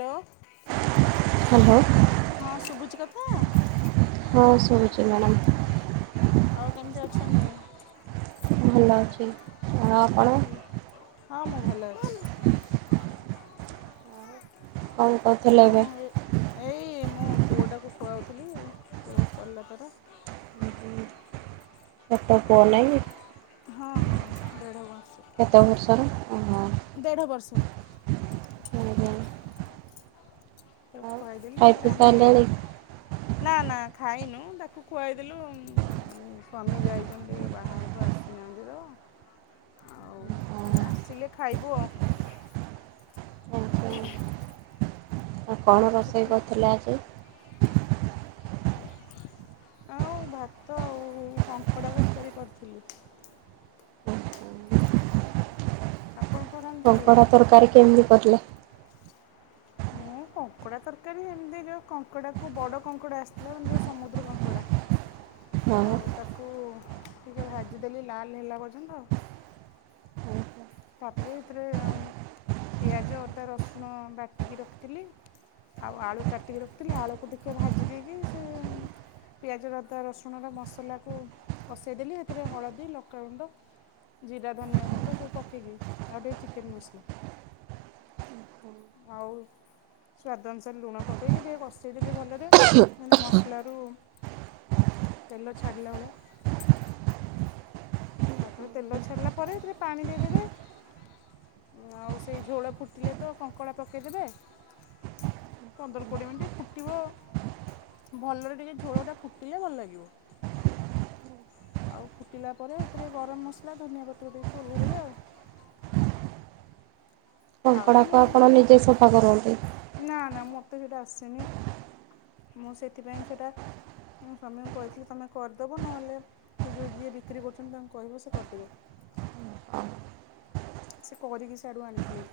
Hello. Hello ହଁ ଶୁଭୁଛି କଥା ହଁ ଶୁଭୁଛି ମ୍ୟାଡ଼ାମ। ଆଉ କେମିତି ଅଛନ୍ତି? ଭଲ ଅଛି ଆଉ ଆପଣ? ହଁ ମୁଁ ଭଲ ଅଛି। କଣ କରୁଥିଲେ ମୁଁ ଏବେ? ଏ ଏଇ ମୁଁ ପୁଅଟାକୁ ଖୋଆଉଥିଲି ଏ ଚାଲିଲା ତାର। ଚାରିଟା ପୁଅ ନାଇଁକି? ହଁ ହଁ କେତେ ବର୍ଷର? ଓହୋ ଆଉ ଦେଢ ବର୍ଷ। ତାକୁ ଖୁଆଇଦେଲି ଖାଇ ତାପରେ ପିଇ ସାରିଲେଣି? ଆମେ ଖାଇନୁ ତାକୁ କୁଆଇଦେଲୁ ସ୍ୱାମୀ ଯାଇଛନ୍ତି ବାହାରକୁ ଆସିନାହାନ୍ତି ତ ଆଉ ଆସିଲେ ଖାଇବୁ ଆଉ। [inaudible] କଣ ଆଉ ରୋଷେଇ ସେଥି କରିଥିଲେ ଆଜି? [inaudible] ଆଉ ଭାତ ଆଉ କଙ୍କଡ଼ା ତରକାରୀ କରିଥିଲି। ଆପଣ କଣ ରାନ୍ଧିଥିଲେ କଙ୍କଡ଼ା ଆଜି? ତରକାରୀ କେମିତି କରିଲେ? ମୁଁ। କଙ୍କଡ଼ା ତରକାରୀ ଏମିତି ଯୋଉ କଙ୍କଡ଼ା କୁ ବଡ଼ କଙ୍କଡ଼ା ଆସିଥିଲା ଯୋଉ ସମୁଦ୍ର କଙ୍କଡ଼ା। ହଁ ଆଉ ତାକୁ ଟିକେ ଭାଜିଦେଲି ଲାଲ ହେଲା ପର୍ଯ୍ୟନ୍ତ। ତାପରେ ଏଥିରେ ପିଆଜ ଅଦା ରସୁଣ ବାଟିକି ରଖିଥିଲି। ଆଉ ଆଳୁ କାଟିକି ରଖିଥିଲି ଆଳୁକୁ ଟିକେ ଭାଜି ଦେଇକି ସେ ପିଆଜର ରସୁଣର ମସଲାକୁ କଷେଇଦେଲି ସେଥିରେ ହଳଦୀ ଲକାଗୁଣ୍ଡ ଜିରା ଧନିଆ ଗୁଣ୍ଡ ସବୁ ପକେଇକି ଆଉ ଟିକେ ଚିକେନ ମସଲା ଆଉ ସ୍ଵାଦ ଅନୁସାରେ ଲୁଣ ପକେଇକି ଟିକେ କଷେଇଦେଲି ଭଲରେ ମାନେ ମସଲାରୁ ତେଲ ଛାଡି ଲା ଭଳିଆ ତାପରେ ତେଲ ଛାଡିଲା ପରେ ସେଥିରେ ପାଣି ଦେଇଦେବେ ଆଉ ସେଇ ଝୋଳ ଫୁଟିଲେ ତ କଙ୍କଡ଼ା ପକେଇଦେବେ ପନ୍ଦର କୋଡିଏ ମିନିଟ୍ ଫୁଟିବ ଆ ଭଲରେ ଟିକେ ଝୋଳ ଟା ଫୁଟିଲେ ଭଲ ଲାଗିବ ଆଉ ଫୁଟିଲା ପରେ ଥିରେ ଗରମ ମସଲା ଧନିଆ ପତ୍ର ଦେଇକି ଓହ୍ଲେଇଦବେ ଆଉ ଆଉ ମୁଁ କଙ୍କଡ଼ାକୁ ଆପଣ ନିଜେ ସଫା କରନ୍ତି ମତେ ସେଟା ଆସନି ମୁଁ ସେଥିପାଇଁ ସେଟା ମୁଁ ସ୍ୱାମୀଙ୍କୁ କହିଥିଲି ତମେ କରିଦବ ନହେଲେ ସେ ଯୋଉ ଯିଏ ବିକ୍ରି କରୁଛନ୍ତି ତାଙ୍କୁ କହିବ ସେ କରିଦେବେ ହ ସେ କରିକି ସେଆଡୁ ଆଣିଥିଲେ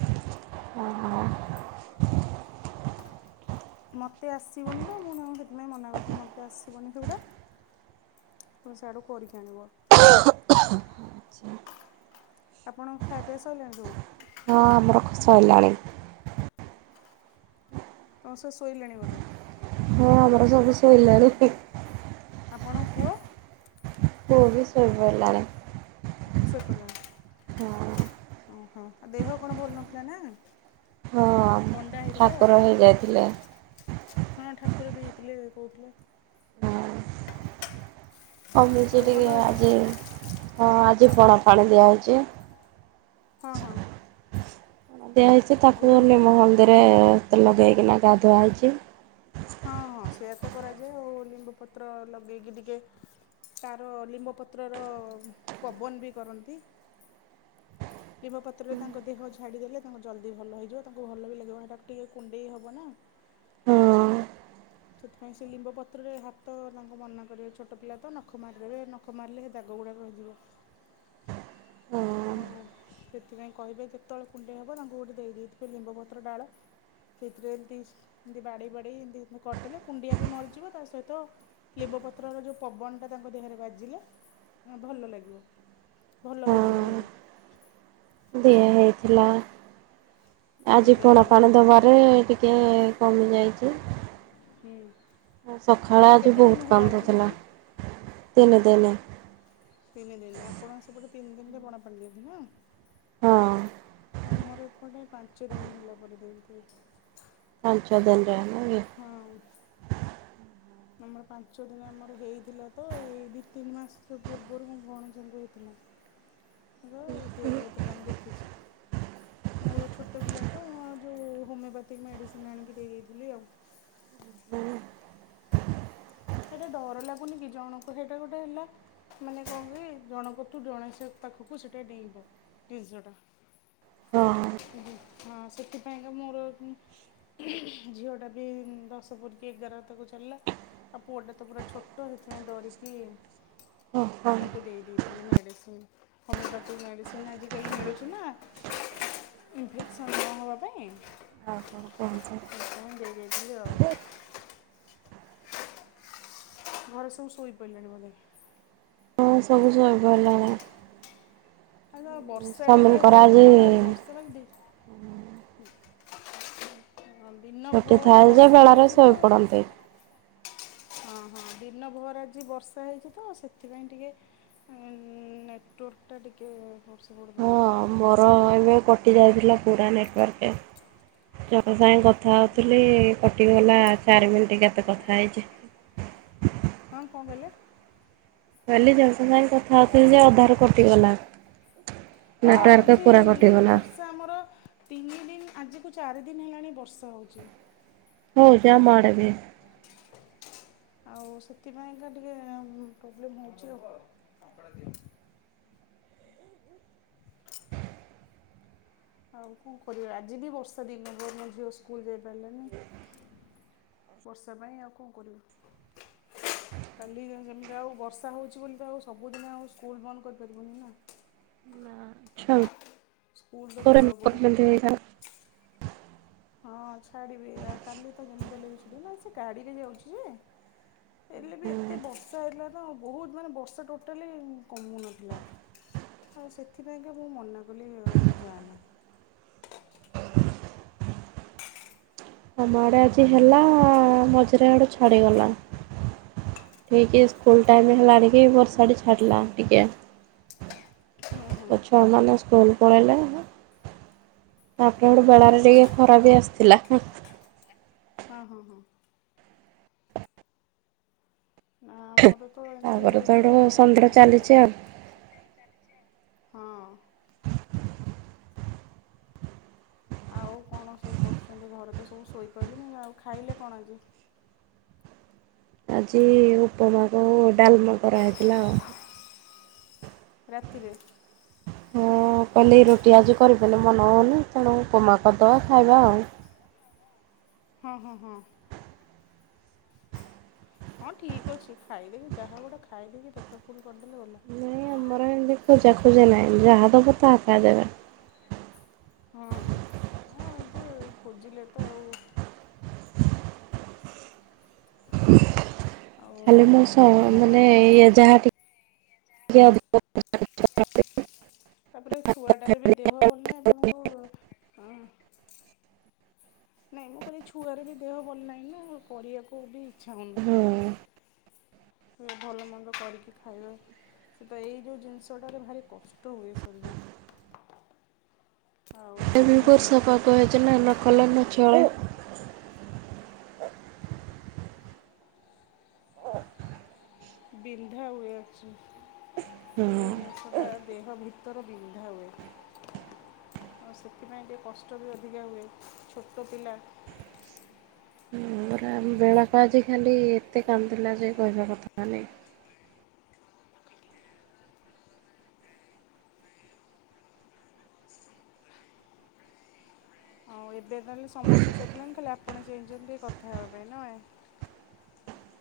[inaudible] ମତେ ଆସିବନି ତ ମୁଁ ନାଁ ସେଥିପାଇଁ ମନା କରିଥିଲି ମତେ ଆସିବନି ସେଗୁଡା ହ ସେୟାଡୁ କରିିକି ଆଣିବ ଆଚ୍ଛା। ଆପଣ ଖାଏପିଆ ସଇଲାନ୍ତୁ ହଁ ଆମର ଖସ ହେଲାଣି ତ ସ ସୋଇ ଲେଣି ବଧେ ହଁ ଆମର ସବୁ ଶୋଇଲନି ଆପଣ ପୁଅ ସେବି ଶୋଇ ପଡ଼ିଲାଣି ଶୋଇପଡିଲେଣି ହଁ ଓହୋ ଆଉ ଦେହ କଣ ଭଲ ନଥିଲା ନା ହଁ ଥଣ୍ଡା ହେଇଥିଲା ଠାକୁର ହେଇଯାଇଥିଲେ ହଁ ଠାକୁର ବି ହେଇଥିଲେ କହୁଥିଲେ ହ ମିିଛି ଆଉ ଭଲ ଟିକେ ଅଛନ୍ତି ଆଜି ହଁ ଆଜି ଫଣା ପାଣି ଦିଆହଉଛି ହଁ ହଁ ସେଆ ହେଇଛି ତାକୁ ଏବେ ନିମ ହଳଦୀରେ ଲଗେଇକିନା ଗାଧୁଆ ହେଇଛି ହଁ ହଁ ସେଇୟା ତ କରାଯାଏ ଆଉ ଲିମ୍ବ ପତ୍ର ଲଗେଇକି ଟିକେ ତାର ନିମ ପତ୍ରର ପବନ ବି କରନ୍ତି। ନିମ ପତ୍ରରେ ତାଙ୍କ ଦେହ ଝାଡ଼ି ଦେଲେ ତାଙ୍କୁ ଜଲ୍ଦି ଭଲ ହେଇଯିବ ତାଙ୍କୁ ଭଲ ବି ଲାଗିବ ସେଟାକୁ ଟିକେ କୁଣ୍ଡେଇ ହବ ନା [inaudible] ହଁ ସେଥିପାଇଁ ସେ ଲିମ୍ବ ପତ୍ରରେ ହାତ ତାଙ୍କ ମନା କରିବ ଛୋଟ ପିଲା ତ ନଖ ମାରିଦେବେ ନଖ ମାରିଲେ ହେ ଦାଗ ଦାଗ ରହିଯିବ ହଁ ଆଉ ସେଥିପାଇଁ କହିବେ ଯେତେବେଳେ କୁଣ୍ଡେଇ ହେବ ତାଙ୍କୁ ଗୋଟେ ଦେଇ ଦେଇଥିବେ ଲିମ୍ବପତ୍ର ଡାଳ ସେଥିରେ ଏମତି ଏମତି ବାଡି ବାଡି ଏମତିତି କରିଦେଲେ କୁଣ୍ଡିଆ ବି ମରିଯିବ ତା ସହିତ ନିମ ପତ୍ରର ଯୋଉ ପବନଟା ତାଙ୍କ ଦେହରେ ବାଜିଲେ ଭଲ ଲାଗିବ। ଭଲ ହଁ ହେଇଯିବ ଜଲ୍ଦି ଦିଆ ହେଇଥିଲା ହଁ ଆଜି ପଣା ଦେଇଛନ୍ତି ନା ପାଣି ଦବାରେ ଟିକେ ଟିକେ କମିଯାଇଛି ହୁଁ ସକାଳେ ଆଜି କେତେ ଦିନ ବହୁତ ହେଲା ଆଜିକୁ କାନ୍ଦୁଥିଲା କି ଦିନେ ଦିନେ ତିନି ଦିନ ଆପଣ ସେପଟେ ତିନି ଦିନରେ ପଣା ପାଣି ଦିଅନ୍ତି ନା ହଁ ଆମର ଏପଟେ ପାଞ୍ଚ ଦିନ ଭଲ ପଡିଯାଇଛି ପାଞ୍ଚ ଦିନ ରହେ ନା ନା କି ଆମର ପାଞ୍ଚ ଦିନ ଆମର ହେଇଥିଲା ତ ଏଇ ଦି ତିନି ମାସ ପୂର୍ବରୁ ମୋ ଭଉଣୀ ଙ୍କୁ ହେଇଥିଲା। ମୁଁ ଇଏ ହେଇଥିଲା ମୁଁ ଦେଖିଛି। ମୋର ଛୋଟ ପିଲା ତ ଯଉ ହୋମିଓପାଥିକ ମେଡ଼ିସିନ ଆଣିକି ଦେଇ ଦେଇଦେଇ ଥିଲି ଆଉ ହୁଁ। ସେଇଟା ଡର ଲାଗୁନି କି ଜଣକୁ ସେଇଟା ଗୋଟେ ହେଲା ମାନେ କଣ କି ଜଣକ ତ୍ଠୁ ଜଣେ ସେ ପାଖକୁ ସେଇଟା ଡେଇଁବ ଜିନିଷ ଟା। ହଁ ହଁ ସେଥିପାଇଁକା ମୋର ଝିଅ ଟା ବି ଦଶ ପୁରିକି ଏଗାର ତାକୁ ଚାଲିଲା। ଆଉ ପୁଅଟା ତ ପୁରା ଛୋଟ ହେଇଥିପାଇ ଡରିକି ଓ ହୋ। ହେ ମେଡ଼ିସିନ ହୋମିଓପାଥି ମେଡ଼ିସିନ୍ ଆଜିକାଲି ମିଳୁଛି ନା ଇନଫେକ୍ସନ୍ ନ ହେବା ପାଇଁ। ଓ ହୋ କହୁଛି ସେଥିପାଇଁ ଦେଇ ଦେଇଥିଲି ଆଉ [unintelligible] ଘର ସବୁ ସୋଇ ପଇିଲେଣି ବୋଧେ? ହଁ ସବୁ ସୋଇପଡିଲେଣି। ଆଲୋ ବର୍ଷା ଟିକେ ହଉଛି ଆଜି ତ ବର୍ଷା ମାନେ ଧି ଛୁଟି ଥାଏ ଯେ ବର୍ଷା ବେଳାରେ ହେଇଛି ତ ଶୋଇପଡନ୍ତେ। ହଁ ହଁ ଦିନ ଭର ଆଜି ବର୍ଷା ହେଇଛି ତ ସେଥିପାଇଁ ଟିକେ ଉ-ଉ-ଉ ନେଟୱାର୍କ ଟା ଟିକେ ଏପଟ ସେପଟ ହଉଛି। ଆଉ ମୋର ଇଏ କଟିଯାଇଥିଲା ପୁରା ନେଟୱାର୍କ। ଜଣକ ସାଙ୍ଗେ କଥା ହଉଥିଲି କଟି ଗଲା ଚାରି ମିନିଟ କେତେ କଥା ହେଇଛି। ହଁ କଣ କହିଲେ? କହିଲେ ଯେମିତି ସେମିତି ଭାବରେ କଥା ହେଇଯିବା ଯେ ଅଧାରୁ କଟିଗଲା। ହଁ ନେଟୱାର୍କ ସେ ପୁରା କଟିଗଲା ବର୍ଷା ଆମର ତିନି ଦିନ ଆଜି ଆଜିକୁ ଚାରି ଦିନ ହେଲାଣି ବର୍ଷା ହେଉଛି। ହଉଛି ଆମ ଆଡେ ବି। [unintelligible] ଆଉ ସେଥିପାଇଁକା ଟିକ-ଏ-ଏ ପ୍ରୋବ୍ଲେମ ହଉଛି ଆଉ। ଆଉ କଣ କରିବା ଆଜି ବି ବର୍ଷା ଦିନ ଭର ମୋ ଝିଅ ସ୍କୁଲ ଯାଇପାରିଲାନି। ବର୍ଷା ପାଇଁ ଆଉ କଣ କରିବୁ। କାଲି ଯେ ଯେମିତି ଆଉ ବର୍ଷା ହେଉଛି ବୋଲି ତ ଆଉ ସବୁଦିନ ସ୍କୁଲ ବନ୍ଦ କରିପାରିବୁନି ନା।? ସ୍କୁଲ ତ ପୂରା [unintelligible] ଯିବାକୁ ପଡ଼ିବ ହେଇଥାନ୍ତା ହଁ ଛାଡିବି ଆଉ କାଲି ତ ଯେମିତି ହେଲେ ବି ଜିବ ସେ ଗାଡିରେ ଯାଉଛି ଯେ। ହେଲେ ବି ଏତେ ବର୍ଷା ହେଇଥିଲା ତ ବହୁତ ମାନେ ବର୍ଷା ଟୋଟାଲି କମୁନଥିଲା। ଆଉ ସେଥିପାଇଁକା ମୁଁ ମନା କଲି ଆଉ ଯାଆନା। ଆମ ଆଡ଼େ ଆଜି ହେଲା-ଆ-ଆ-ଆ ମଝିରେ ଇଆଡୁ ଛାଡ଼ିଗଲା। ଠିକ ଏ ସ୍କୁଲ ଟାଇମ ହେଲାନି ବର୍ଷାଟି ଛାଡ଼ିଲା ଟିକେ। ତ ଛୁଆମାନେ ସ୍କୁଲ ପଳେଇଲେ। ତାପରେ ଗୋଟେ ବେଳାରେ ଯାଇ ଟିକେ ଖରା ବି ଆସିଥିଲା। ହଁ ହଁ ହଁ। ନା ଆମର ତ ଏମିତି ତାପରେ ତ ଏଠୁ ହେଇଥିଲା ଆଉ ସନ୍ଧ୍ୟା କଣ ଚାଲିଛି କରିବ। ଆଉ ହଁ। ଆଉ କଣ ସବୁ କରୁଛନ୍ତି। ଘରେ ତ ସବୁ ଶୋଇପଡ଼ିଲେଣି ଆଉ। ଖାଇଲେ କଣ ଆଜି?? ଆଜି ଉପମା କୁ ଡାଲେମା କରାହେଇଥିଲା ଆଉ। ରାତିରେ କହିଲେ ରୁଟି ଆଜି କରିଗଲେ ମନେ ହେଉନି ତେଣୁ ଉପମା କରିଦେବା ଖାଇବା ଆଉ। ହଁ ହଁ ହଁ। ହଁ ଠିକ ଅଛି। ଖାଇଦେଇକି ଯାହା ଗୋଟେ ଖାଇଦେଇକି ପେଟ ପୁରେଇବା। ନାହିଁ ଆମର ହେନ୍ତି ଖୁଜାଖୁଜି ନାହି ଯାହାଦବ ତାହା ଖାଇଦେବେ। ହଁ ହଁ ଖୋଜିଲେ ତ ଆଉ ଆଉ ଖାଲି ମୋ ସହ ନା ଏମାନେ ଇଏ ଜାହାଟି [unintelligible] ତାପରେ ଛୁଆଟାର ବି ଦେହ ଭଲ ନାହିଁ। ଆପଣଙ୍କୁ ହ ନାଇଁ ମୁଁ କହିଲି ଛୁଆର ବି ଦେହ ଭଲ ନାହିଁ ନା କରିବାକୁ ବି ଇଚ୍ଛା ହଁ ହେଉନଥିବ। ଭଲ ମନ୍ଦ କରିକି ଖାଇବାକୁ ସେଇତ ଏଇ ଯୋଉ ଜିନିଷଟାରେ ଭାରି କଷ୍ଟ ହୁଏ ଶରୀରକୁ ଆଉ ବିନ୍ଧା ଏବେବର୍ଷା ପାାଗ ହେଇଥିଲା ନ କଲେ ନ ଚଳେ। ବିନ୍ଧା ହୁଏ ଅଛି। ହଁ ସୂର୍ଯ୍ୟାସ୍ତ ତା ଦେହ ଭିତର ବିନ୍ଧା ହୁଏ। ଆଉ ସେଥିପାଇଁ ଟିକେ କଷ୍ଟ ବି ଅଧିକ ହୁଏ। ଛୋଟ ପିଲା ବେଳାକଆଜି ଖାଲି ଏତେ କାନ୍ଦିଲା ଯେ କହିବା କଥା ନାହିଁ। ଆଉ ଏବେ ତାହେଲେ ସମସ୍ତେ ସୋଇଛନ୍ତି। ଖାଲି ଆପଣ ଚେଂଇଛନ୍ତି କଥା ହେବା ପାଇଁ ନୁହେଁ?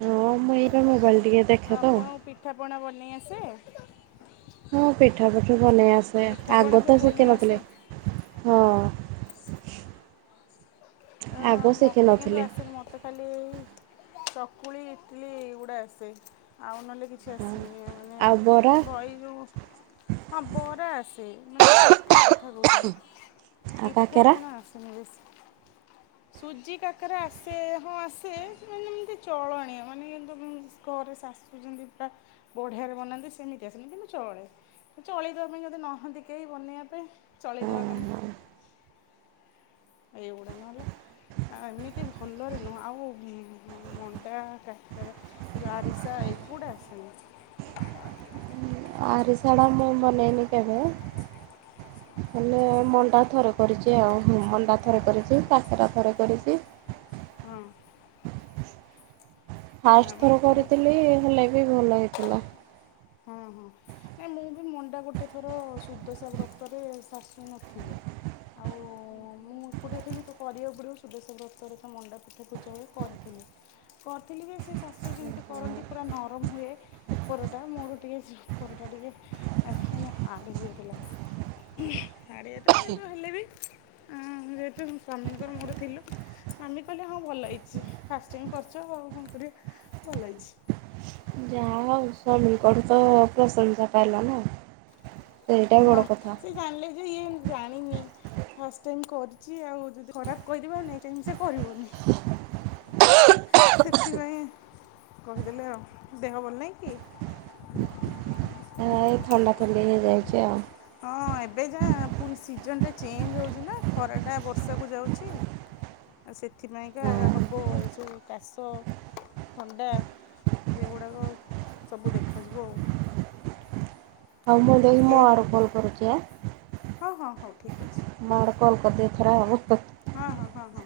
ହଁ ମୁଁ ଏଇନା ମୋବାଇଲ ଟିକେ ଦେଖେ ତ ସେ ହଁ ପିଠା ପୁଠୁ ବନେଇ ଆସେ ଆଗ ସବୁ ତ ଶିଖୀ ବନେଇ ଆସେ ନଥିଲି ହଁ। ଆ ଆଗ ମୋତେ କିନ୍ତୁ ଶିଖିନଥିଲି ଆସେ ମୋତେ ଖାଲି ଏଇ ଚକୁଳି ଇଟଲି ଏଇଗୁଡା ଖାଲି ଆସେ। ଆଉ ନହେଲେ କିଛି ଆସେ ନି। ମାନେ ଆଉ ବରା ବହି ଯେଉଁ ହଁ ବରା ଆସେ ମାନେ ପିଠା ପିଠା କଥା କହୁଥିଲି ଆଉ ପିଠା କାକେରା ପଣା ଆସେନି ବେଶି। ? ସୁଜି କାକେରା ଆସେ ହଁ ଆସେ ମାନେ ଏମିତି ଚଳନିଅ ମାନେ କିନ୍ତୁ ଶ କରେ ସା ସୁଜି ଯନ୍ତା ପୁରା ବଢିଆରେ ବନାନ୍ତି ସେମିତି ଆ ସେମିତି ନା ଚଳେ। ଚଳେଇଦବା ପାଇଁ ଯଦି ନହାନ୍ତି କେହି ବନେଇବା ପାଇଁ ଚଳିଇଦବା କାମ ଏଗୁଡା ନୁହେଁଲେ ଏମିତି ଭଲରେ ନୁହଁ ଆଉ ମଣ୍ଡା କାକେରା ରାଇଜ ଆରିସା କୁକୁଡ଼ା ଆସେନି। ଆରିଶାଟା ମୁଁ ବନେଇନି କେବେ ମାନେ ମଣ୍ଡା ଥରେ କରିଛି ଆଉ। ହଁ ମଣ୍ଡା ଥରେ କରିଛି କକେରା ଥରେ କରିଛି। ହଁ। ଫାଷ୍ଟ ଥର ମୋତେ କରିଥିଲି ହେଲେ ବି ଭଲ ହେଇଥିଲା। ହଁ ହଁ। ନାଇଁ ମୁଁ ବି ମଣ୍ଡା ଗୋଟେ ଥର ସୁଦଶା ବ୍ରତରେ ଶାଶୁ ନଥିଲେ ଆଉ ମୁଁ ଏକୁଟିଆ ଥିଲି ତ କରିବାକୁ ପଡିବ। ସୁଦଶା ବ୍ରତରେ ତ ମଣ୍ଡାପିଠା ପୂଜାହୁଏ କରିଥିଲି। କରିଥିଲି ବି ସେ ଶାଶୁ ଯେମତି କରନ୍ତି ପୁରା ନରମ ହୁଏ ଉପର ଟା ମୋର ଟିକେ ଉପରଟା ଟିକେ ଆକ୍ଟୁଆଲି ପାଣି ହେଇଗଲା। ଛାଡି ଯାଇଥିଲା କିନ୍ତୁ ହେଲେ ବି, ଆଁ ଯେହେତୁ ସ୍ଵାମୀଙ୍କର ମୋର ଥିଲୁ ସ୍ବାମୀ କହିଲେ ହଁ ଭଲ ହେଇଛି। ଫାଷ୍ଟ ଟାଇମ କରିଚ ଆଉ କଣ କରିବ ଭଲ ହେଇଛି। ଯାହା ହଉ ସ୍ୱାମୀଙ୍କର ତ ପ୍ରଶଂସା ପାଇଲ ନା। ସେଇଟା ହଁ ବଡ଼ କଥା। ସେ ଜାଣିଲେ ଯେ ଇଏ ଜାଣିନି, ଫାଷ୍ଟ ଟାଇମ କରିଛି ଆଉ ଯଦି ଖରାପ କହିଦେବା ଆଉ ନେକ୍ସଟ୍ ଟାଇମ ସେ କରିବନି। ସେଥିପାଇଁ କହିଦେଲେ ଆଉ। ଦେହ ଭଲ ନାହିଁ କି? ନାଇଁ ଥଣ୍ଡା ଥଣ୍ଡି ହେଇଯାଇଛି ଆଉ। ହଁ ଏବେ ଯାହା ପୁଣି ସିଜନଟା ଚେଞ୍ଜ ହଉଛି ନା ଖରାଟା ବର୍ଷାକୁ ଯାଉଛି। ଆ ସେଥିପାଇଁକା ହଁ ହବ ଏସବୁ କାଶ ଥଣ୍ଡା ଏଗୁଡ଼ାକ ସବୁ ଦେଖାଯିବ ଆଉ। ହଉ ମୁଁ ଦେଖି, ଟିକେ ମୋ ଆଡ଼ୁ କଲ୍ କରୁଛି ଆ ହଁ ହଁ ହଉ ଠିକ୍ ଅଛି। ମୋ ଆଡୁ କଲ କରିଦିଏ ଥରେ ଆଉ ହଁ ହଁ ହଁ ହଁ।